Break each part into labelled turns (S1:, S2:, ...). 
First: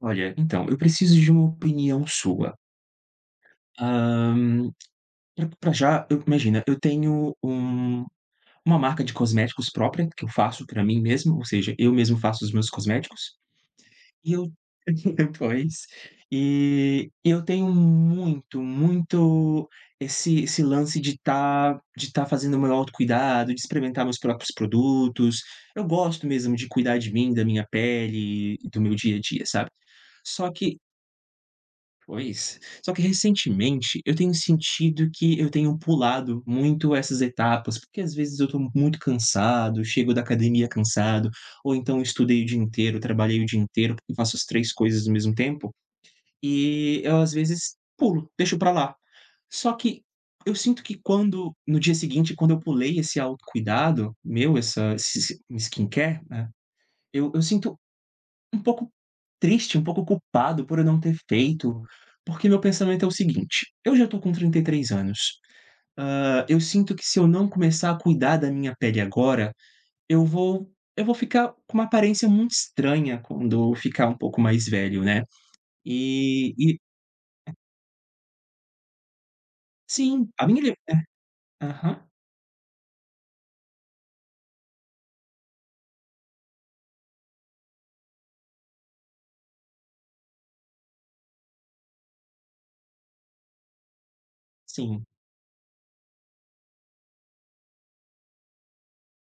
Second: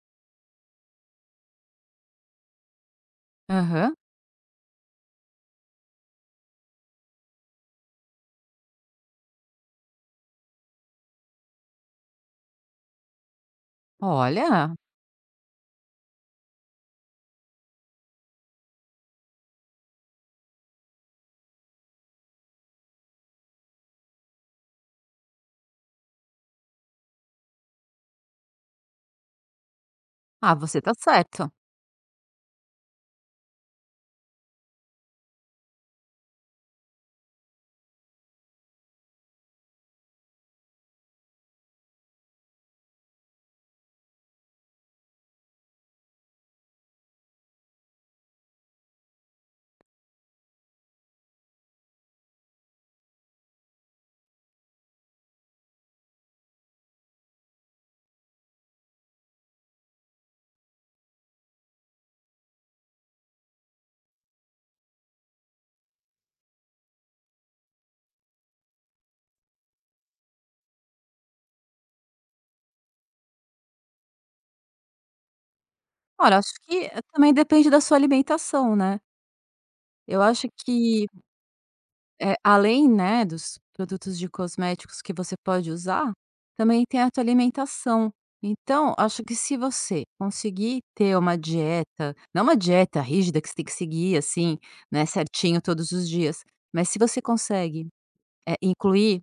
S1: Olha, então, eu preciso de uma opinião sua.
S2: Aham.
S1: Hã, pra já, eu imagina, eu tenho um uma marca de cosméticos própria, que eu faço pra mim mesmo, ou seja, eu mesmo faço os meus cosméticos, e eu
S2: Olha,
S1: pois, e eu tenho muito, muito esse lance de estar fazendo o meu autocuidado, de experimentar meus próprios produtos. Eu gosto mesmo de cuidar de mim, da minha pele do meu dia a dia, sabe. Só que
S2: você tá certo.
S1: Pois. Só que recentemente eu tenho sentido que eu tenho pulado muito essas etapas, porque às vezes eu tô muito cansado, chego da academia cansado, ou então estudei o dia inteiro, trabalhei o dia inteiro, porque faço as 3 coisas ao mesmo tempo, e eu às vezes pulo, deixo pra lá. Só que eu sinto que quando no dia seguinte, quando eu pulei esse autocuidado meu, essa esse esse skincare, né, eu sinto um pouco triste, um pouco culpado por eu não ter feito, porque meu pensamento é o seguinte: eu já estou com 33 anos. Eu sinto que se eu não começar a cuidar da minha pele agora, eu vou eu vou ficar com uma aparência muito estranha quando eu ficar um pouco mais velho, né.
S2: Olha, acho
S1: E
S2: que, também depende da sua alimentação, né. Eu
S1: sim, a
S2: acho
S1: minha li
S2: que,
S1: aham,
S2: além, né, dos produtos de cosméticos que você pode usar, também tem a tua alimentação. Então, acho que se você conseguir ter uma dieta não uma dieta rígida que você tem que seguir, assim,
S1: sim.
S2: né, certinho todos os dias, mas se você consegue, incluir.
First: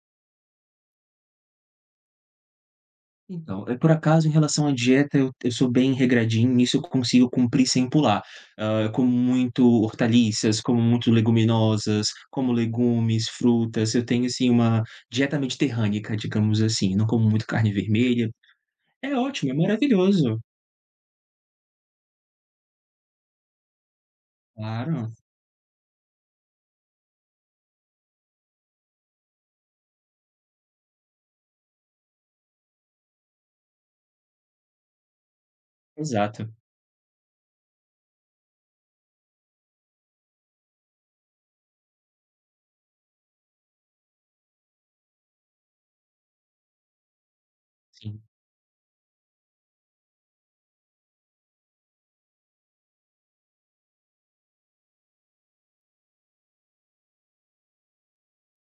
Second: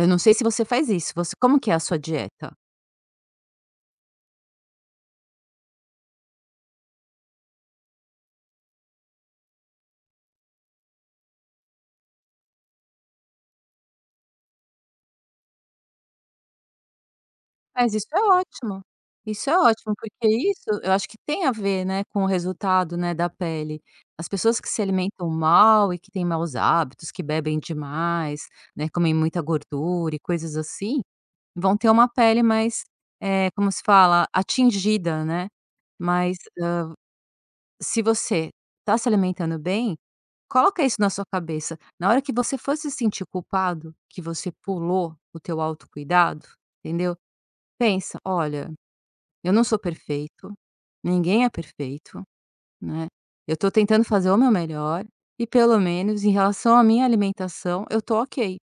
S2: Eu não sei se você faz isso, você como que é a sua dieta?
S1: Então, é por acaso, em relação à dieta, eu sou bem regradinho, nisso eu consigo cumprir sem pular. Eu como muito hortaliças, como muito leguminosas, como legumes, frutas, eu tenho, assim, uma dieta mediterrânica, digamos assim, não como muito carne
S2: Mas isso é
S1: vermelha.
S2: ótimo.
S1: É
S2: Isso
S1: ótimo, é
S2: é ótimo, porque
S1: maravilhoso.
S2: isso eu acho que tem a ver, né, com o resultado, né, da pele. As pessoas que se
S1: Claro,
S2: alimentam mal e que têm maus hábitos, que bebem demais, né, comem muita gordura e coisas assim, vão ter uma pele mais, como se fala? Atingida, né. Mas,
S1: exato,
S2: se você está se alimentando bem. Coloca isso na sua cabeça. Na hora que você for se sentir culpado, que você pulou o teu autocuidado, entendeu? Pensa,
S1: sim.
S2: olha, eu não sou perfeito, ninguém é perfeito, né? Eu tô tentando fazer o meu melhor e pelo menos em relação à minha alimentação, eu tô ok.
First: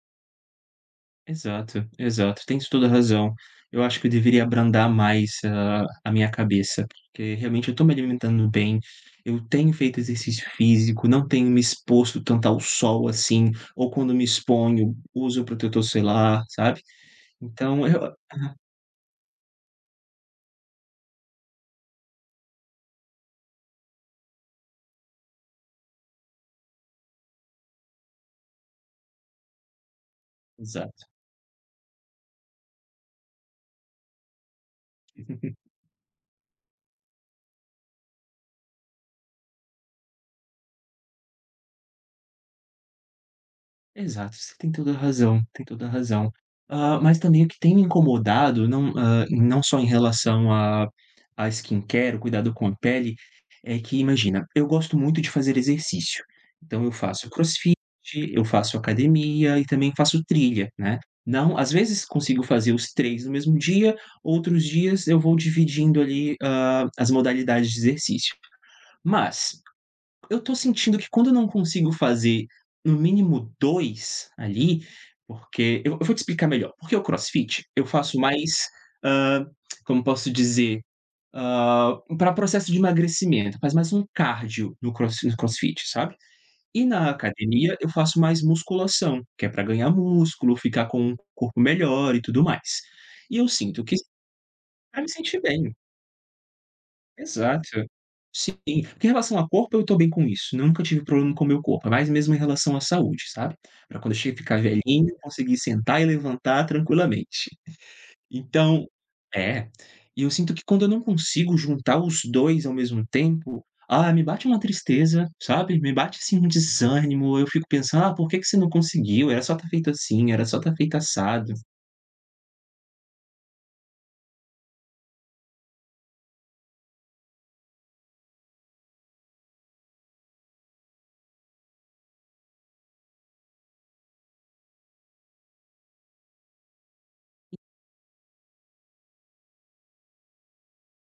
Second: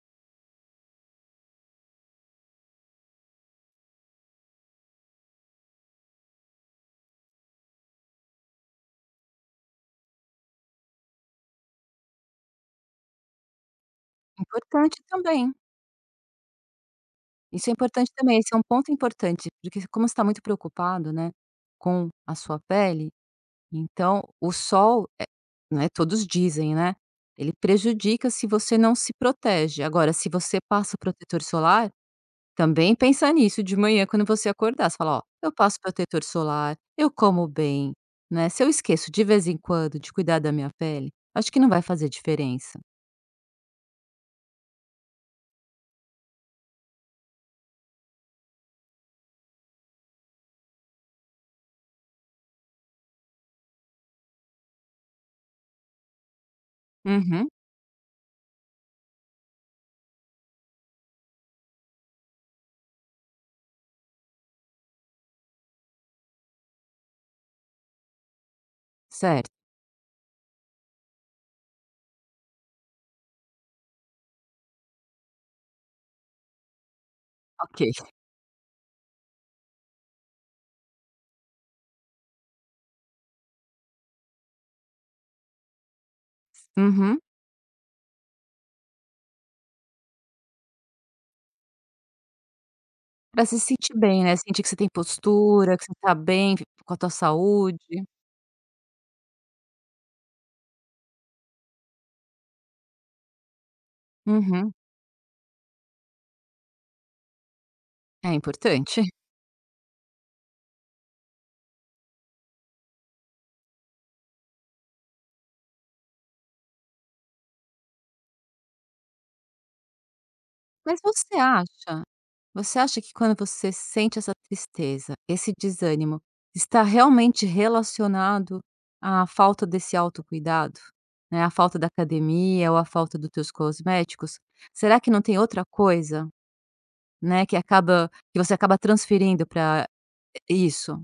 S1: Exato, exato, tens toda a razão. Eu acho que eu deveria abrandar mais a minha cabeça, porque realmente eu estou me alimentando bem, eu tenho feito exercício físico, não tenho me exposto tanto ao sol assim, ou quando me exponho,
S2: Importante
S1: uso
S2: também.
S1: protetor solar, sabe.
S2: Isso é
S1: Então
S2: importante
S1: eu
S2: também, esse é um ponto importante, porque como você está muito preocupado, né, com a sua pele. Então, o sol, né, todos dizem, né, ele prejudica se você não se protege. Agora, se você passa
S1: exato.
S2: protetor solar, também pensa nisso de manhã quando você acordar. Você fala: "Ó, eu passo protetor solar, eu como bem, né, se eu esqueço de vez em quando de cuidar da minha pele, acho que não vai fazer diferença".
S1: Exato, você tem toda a razão, tem toda a razão. Ah, mas também o que tem me incomodado não, ah, não só em relação a à skincare, o cuidado com a pele, é que imagina, eu gosto muito de fazer exercício, então eu faço
S2: Uhum.
S1: crossfit, eu faço academia e também faço trilha, né. Não às vezes consigo fazer os 3 no mesmo dia, outros dias eu vou dividindo ali, as modalidades de exercício.
S2: Certo,
S1: Mas eu tô sentindo que quando eu não consigo fazer no mínimo 2 ali, porque eu vou te explicar melhor, porque o CrossFit eu
S2: ok.
S1: faço mais, hã, como posso dizer, para pra processo de emagrecimento, faz mais um cardio no CrossFit, sabe. E na
S2: Uhum.
S1: academia eu faço mais musculação, que é para ganhar músculo, ficar com um corpo melhor e tudo mais. E
S2: Pra
S1: eu
S2: se
S1: sinto
S2: sentir
S1: que
S2: bem, né, sentir que você tem
S1: pra me sentir bem.
S2: postura, que você tá bem com a tua saúde.
S1: Exato. Sim, porque em relação a corpo eu estou bem com isso, nunca tive problema com o meu corpo, mas mesmo em relação à saúde, sabe. Para quando eu chegar ficar
S2: Uhum.
S1: velhinho, conseguir sentar e levantar tranquilamente.
S2: É
S1: Então
S2: importante.
S1: é, e eu sinto que quando eu não consigo juntar os 2 ao mesmo tempo, me bate uma tristeza, sabe, me bate, assim, um desânimo, eu fico pensando: "Ah, por que que você não conseguiu? Era só estar feito assim, era só estar feito
S2: Mas você
S1: assado".
S2: acha Você acha que quando você sente essa tristeza, esse desânimo, está realmente relacionado à falta desse autocuidado? Né, a falta da academia ou a falta dos teus cosméticos? Será que não tem outra coisa, né, que acaba que você acaba transferindo para isso?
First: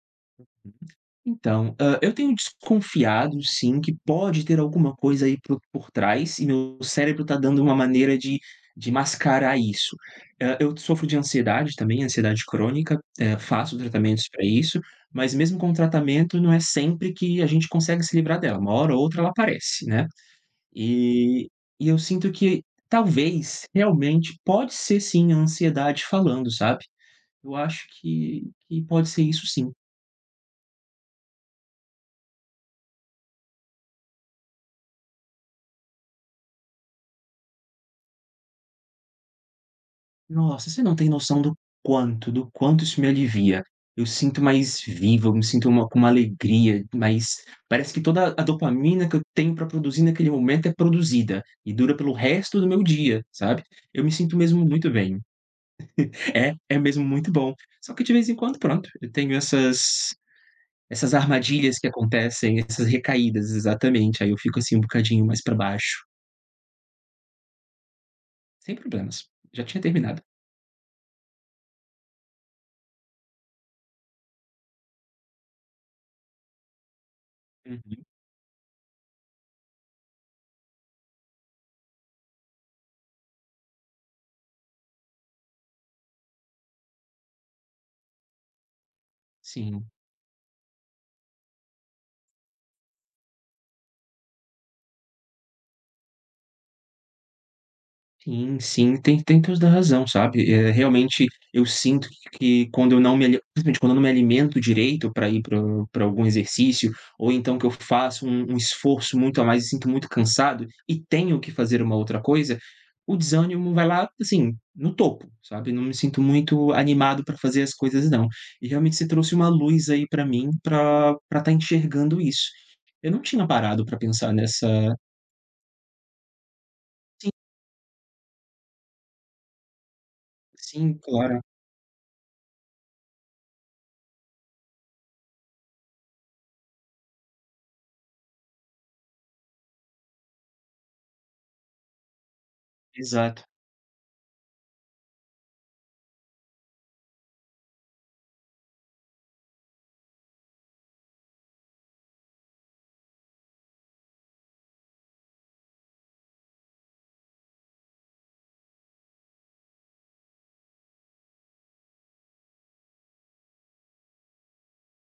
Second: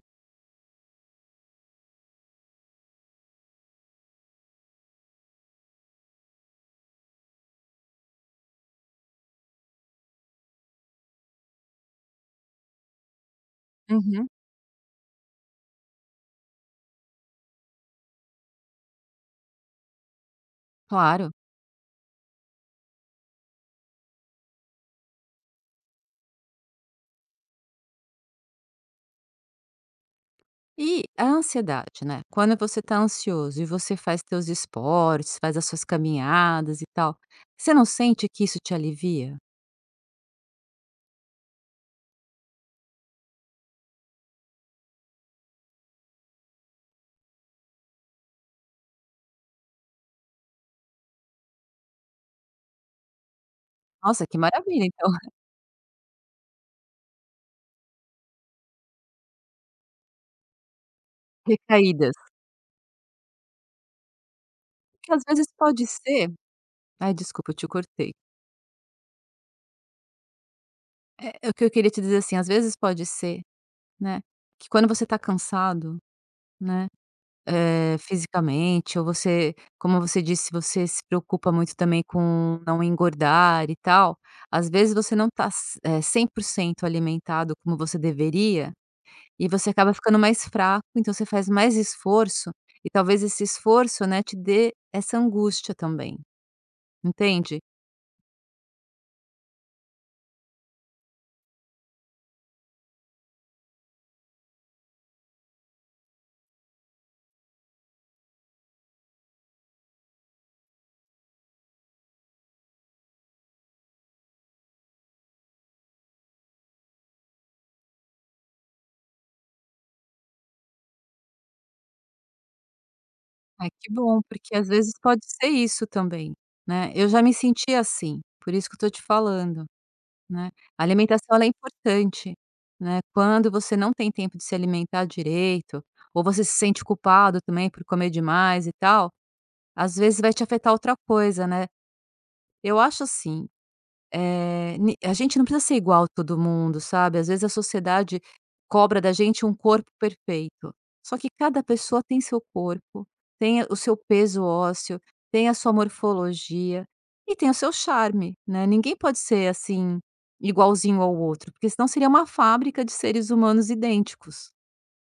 S1: Então, eu tenho desconfiado sim que pode ter alguma coisa aí por trás e meu cérebro está dando uma maneira de mascarar isso. Eu sofro de ansiedade também, ansiedade crônica, faço tratamentos
S2: Uhum,
S1: para isso, mas mesmo com o tratamento não é sempre que a gente consegue se livrar dela, uma hora ou outra ela aparece, né.
S2: claro.
S1: E e eu sinto que talvez, realmente, pode ser sim a ansiedade falando, sabe. Eu acho que pode ser isso sim.
S2: E a ansiedade, né? Quando você está ansioso e você faz teus esportes, faz as suas caminhadas e tal, você não sente que isso te alivia?
S1: Nossa, você não tem noção do quanto isso me alivia. Eu sinto mais vivo, eu me sinto uma com uma alegria, mas parece que toda a dopamina que eu tenho para produzir naquele momento é produzida e dura pelo resto do meu dia, sabe. Eu me
S2: Nossa,
S1: sinto
S2: que
S1: mesmo
S2: maravilha,
S1: muito
S2: então,
S1: bem. É, é mesmo muito bom. Só que de vez em quando, pronto, eu tenho essas armadilhas que
S2: recaídas.
S1: acontecem, essas recaídas, exatamente, aí eu fico, assim, um
S2: Que às
S1: bocadinho mais
S2: vezes
S1: para
S2: pode
S1: baixo.
S2: ser, ai, desculpa, eu te cortei.
S1: Sem problemas, já tinha terminado.
S2: É, é o que eu queria te dizer, assim, às vezes pode ser, né, que quando você tá cansado, né,
S1: Uhum,
S2: fisicamente, ou você, como você disse, você se preocupa muito também com não engordar e tal, às vezes você não tá 100% alimentado como você deveria, e você
S1: sim.
S2: acaba ficando mais fraco, então você faz mais esforço, e talvez esse esforço, né, te dê essa angústia também, entende?
S1: Sim, sim, tem toda a razão, sabe. Realmente eu sinto que quando eu não me ali principalmente quando eu não me alimento direito para ir para o algum exercício, ou então que eu faço um esforço muito a mais e sinto muito cansado e tenho que fazer uma outra coisa, o desânimo vai lá, assim, no topo, sabe. Não me sinto muito animado para fazer as coisas não. E realmente você trouxe uma luz aí para mim para estar enxergando isso. Eu não tinha
S2: Ai,
S1: parado
S2: que
S1: para
S2: bom,
S1: pensar
S2: porque
S1: nessa
S2: às vezes pode ser isso também, né. Eu já
S1: sim,
S2: me senti assim, por isso que eu tô te falando, né. A
S1: sim,
S2: alimentação
S1: claro.
S2: ela é importante, né. Quando você não tem tempo de se alimentar direito, ou você se sente culpado também por comer demais e tal, às vezes vai te afetar outra coisa, né. Eu acho
S1: Exato.
S2: assim, eh, ni a gente não precisa ser igual a todo mundo, sabe. Às vezes a sociedade cobra da gente um corpo perfeito, só que cada pessoa tem seu corpo, tem o seu peso ósseo, tem a sua morfologia e tem o seu charme, né. Ninguém pode ser, assim, igualzinho ao outro, porque senão seria uma fábrica de seres humanos idênticos.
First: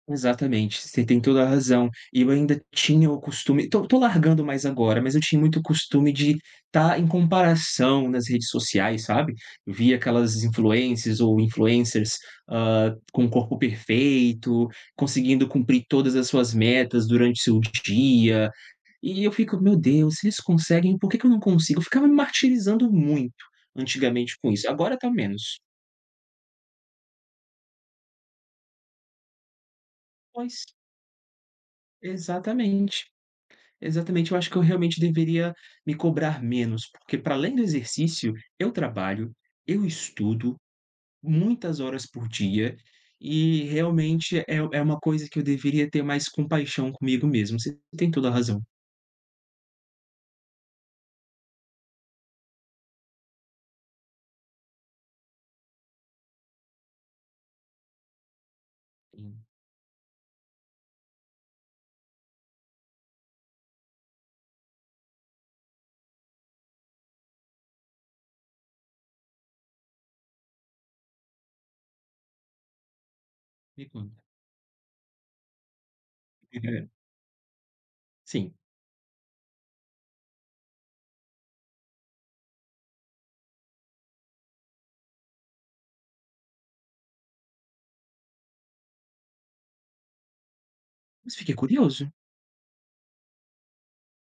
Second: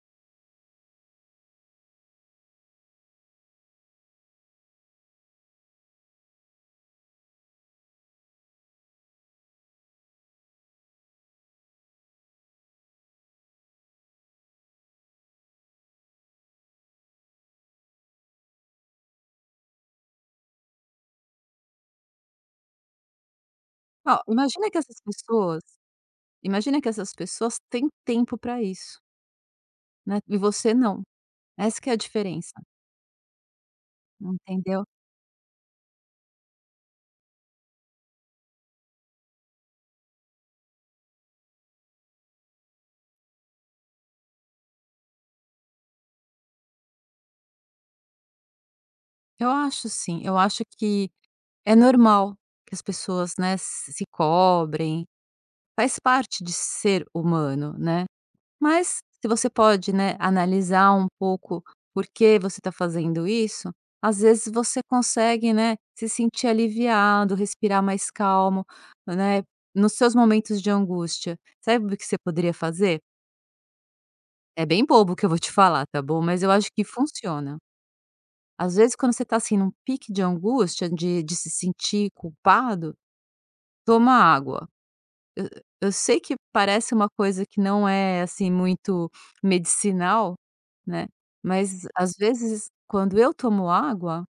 S1: Exatamente, você tem toda a razão. E eu ainda tinha o costume tô tô largando mais agora, mas eu tinha muito costume de estar em comparação nas redes sociais, sabe. Eu via aquelas influencers ou influencers, com o corpo perfeito, conseguindo cumprir todas as suas metas durante seu dia, e eu fico: "Meu Deus, se eles conseguem, por que que eu não consigo?". Eu ficava me martirizando muito
S2: Ó,
S1: antigamente com isso, agora tá menos.
S2: imagina que essas pessoas têm tempo para isso, né, e
S1: Pois,
S2: você não. Essa que é a diferença,
S1: exatamente. Exatamente, eu acho que eu
S2: entendeu?
S1: realmente deveria me cobrar menos, porque para além do exercício, eu trabalho, eu estudo muitas horas por dia e realmente é uma coisa que eu deveria ter mais compaixão comigo mesmo. Você tem toda a razão.
S2: Eu acho sim, eu acho que é normal que as pessoas, né, se cobrem, faz parte de ser humano, né. Mas se
S1: Sim,
S2: você pode, né, analisar um pouco por que você está fazendo isso, às vezes você consegue, né, se sentir aliviado, respirar mais calmo, né, nos seus momentos de angústia. Sabe o que você poderia fazer?
S1: me conta.
S2: É bem bobo o que eu vou te falar, tá bom, mas eu acho que funciona.
S1: Sim,
S2: Às vezes, quando você está assim num pique de angústia, de se sentir culpado, toma água. Eu eu sei que parece uma coisa que não é assim muito medicinal, né,
S1: mas fiquei
S2: mas
S1: curioso.
S2: às vezes quando eu tomo água,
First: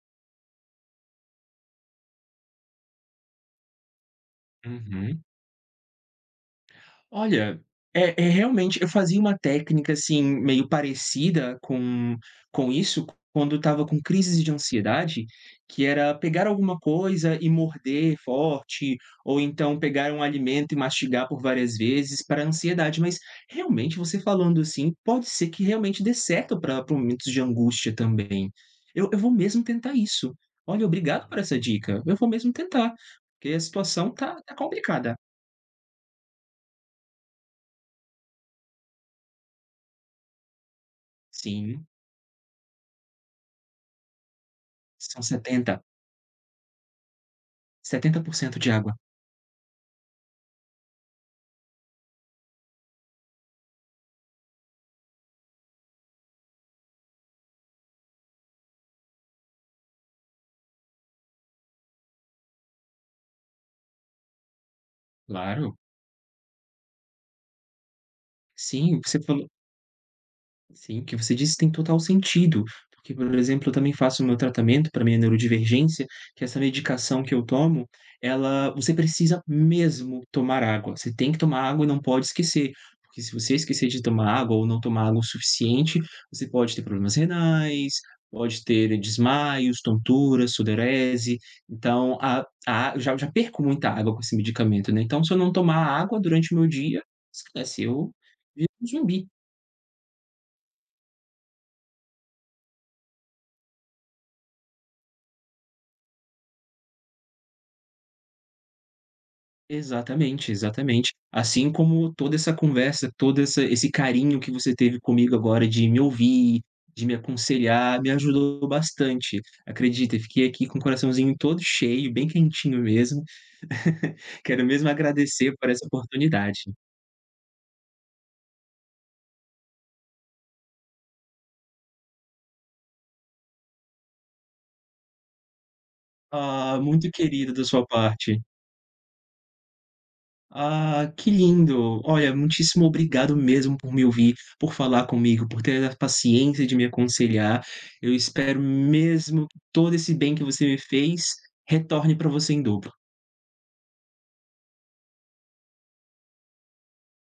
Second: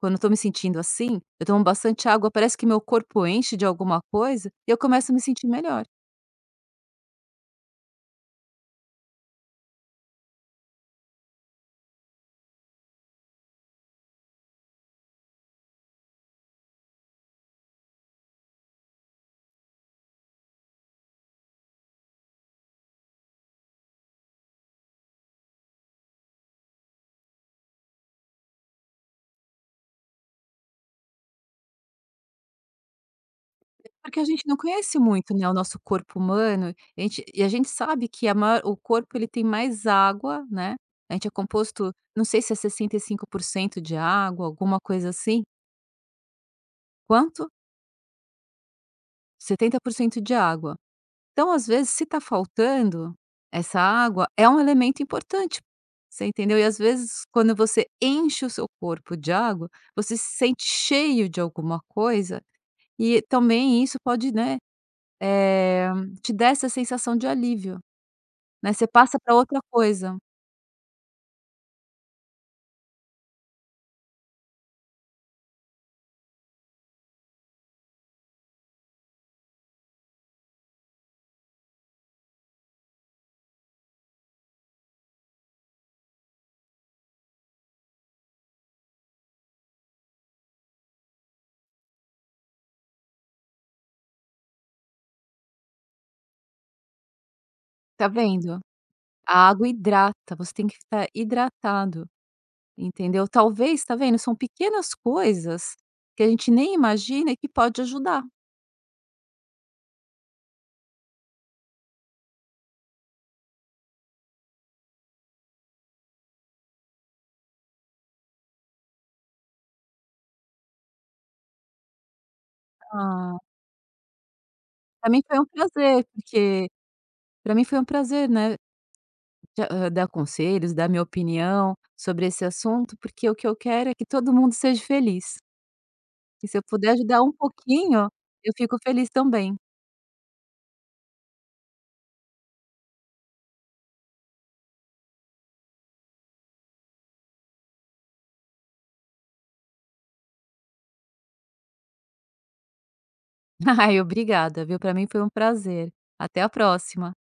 S2: quando eu estou me sentindo assim, eu tomo bastante água, parece que meu corpo enche de alguma coisa e eu começo a me
S1: Uhum.
S2: sentir melhor.
S1: Olha, é realmente eu fazia uma técnica, assim, meio parecida com isso quando eu estava com crises de ansiedade, que era pegar alguma coisa e morder forte, ou então pegar um alimento e mastigar por várias vezes para a ansiedade, mas realmente você falando assim, pode ser que realmente dê certo para momentos de angústia também. Eu vou mesmo tentar isso. Olha, obrigado por essa dica. Eu vou mesmo tentar, porque a situação
S2: Porque a gente
S1: tá
S2: não conhece
S1: complicada.
S2: muito, né, o nosso corpo humano, a gente sabe que a maior o corpo ele tem mais água, né, a gente é
S1: Sim,
S2: composto, não sei se é 65% de água, alguma coisa
S1: são
S2: assim.
S1: 70.
S2: Quanto?
S1: 70% de água.
S2: 70% de água. Então, às vezes, se está faltando essa água, é um elemento importante, você entendeu? E às vezes, quando você enche o seu corpo de água, você se sente cheio de alguma coisa e também isso pode, né,
S1: Claro,
S2: eh, te dar essa sensação de alívio. Né, você
S1: sim,
S2: passa
S1: você
S2: para
S1: falou.
S2: outra coisa,
S1: Sim, o que você disse tem total sentido, porque, por exemplo, eu também faço o meu tratamento para minha neurodivergência, que essa medicação que eu tomo, ela você precisa mesmo tomar água, você tem que tomar água e não pode esquecer, porque se você esquecer de tomar água ou não tomar água o suficiente, você pode ter problemas renais, pode ter desmaios, tonturas, sudorese, então a eu já perco muita água com esse medicamento, né, então se eu não tomar água durante o meu dia, esquece,
S2: tá
S1: eu
S2: vendo?
S1: viro um zumbi.
S2: A água hidrata, você tem que estar hidratado, entendeu? Talvez, tá vendo, são pequenas coisas que a gente nem imagina e que pode ajudar.
S1: Exatamente, exatamente. Assim como toda essa conversa, todo essa esse carinho que você teve comigo agora de me ouvir, de me aconselhar, me ajudou bastante. Acredita, fiquei aqui com o coraçãozinho todo cheio, bem quentinho mesmo.
S2: Ah,
S1: Quero mesmo
S2: pra mim foi um
S1: agradecer por essa
S2: prazer,
S1: oportunidade.
S2: porque para mim foi um prazer, né, de dar conselhos, dar minha opinião sobre esse assunto, porque o que eu quero é que todo mundo seja feliz. E se eu
S1: Ah,
S2: puder
S1: muito
S2: ajudar um
S1: querido da sua
S2: pouquinho,
S1: parte.
S2: eu fico feliz também.
S1: Ah, que lindo! Olha, muitíssimo obrigado mesmo por me ouvir, por falar comigo, por ter a paciência de me aconselhar. Eu espero mesmo que todo esse bem que você me fez retorne para você em dobro.
S2: Ai, obrigada, viu? Para mim foi um prazer. Até a próxima.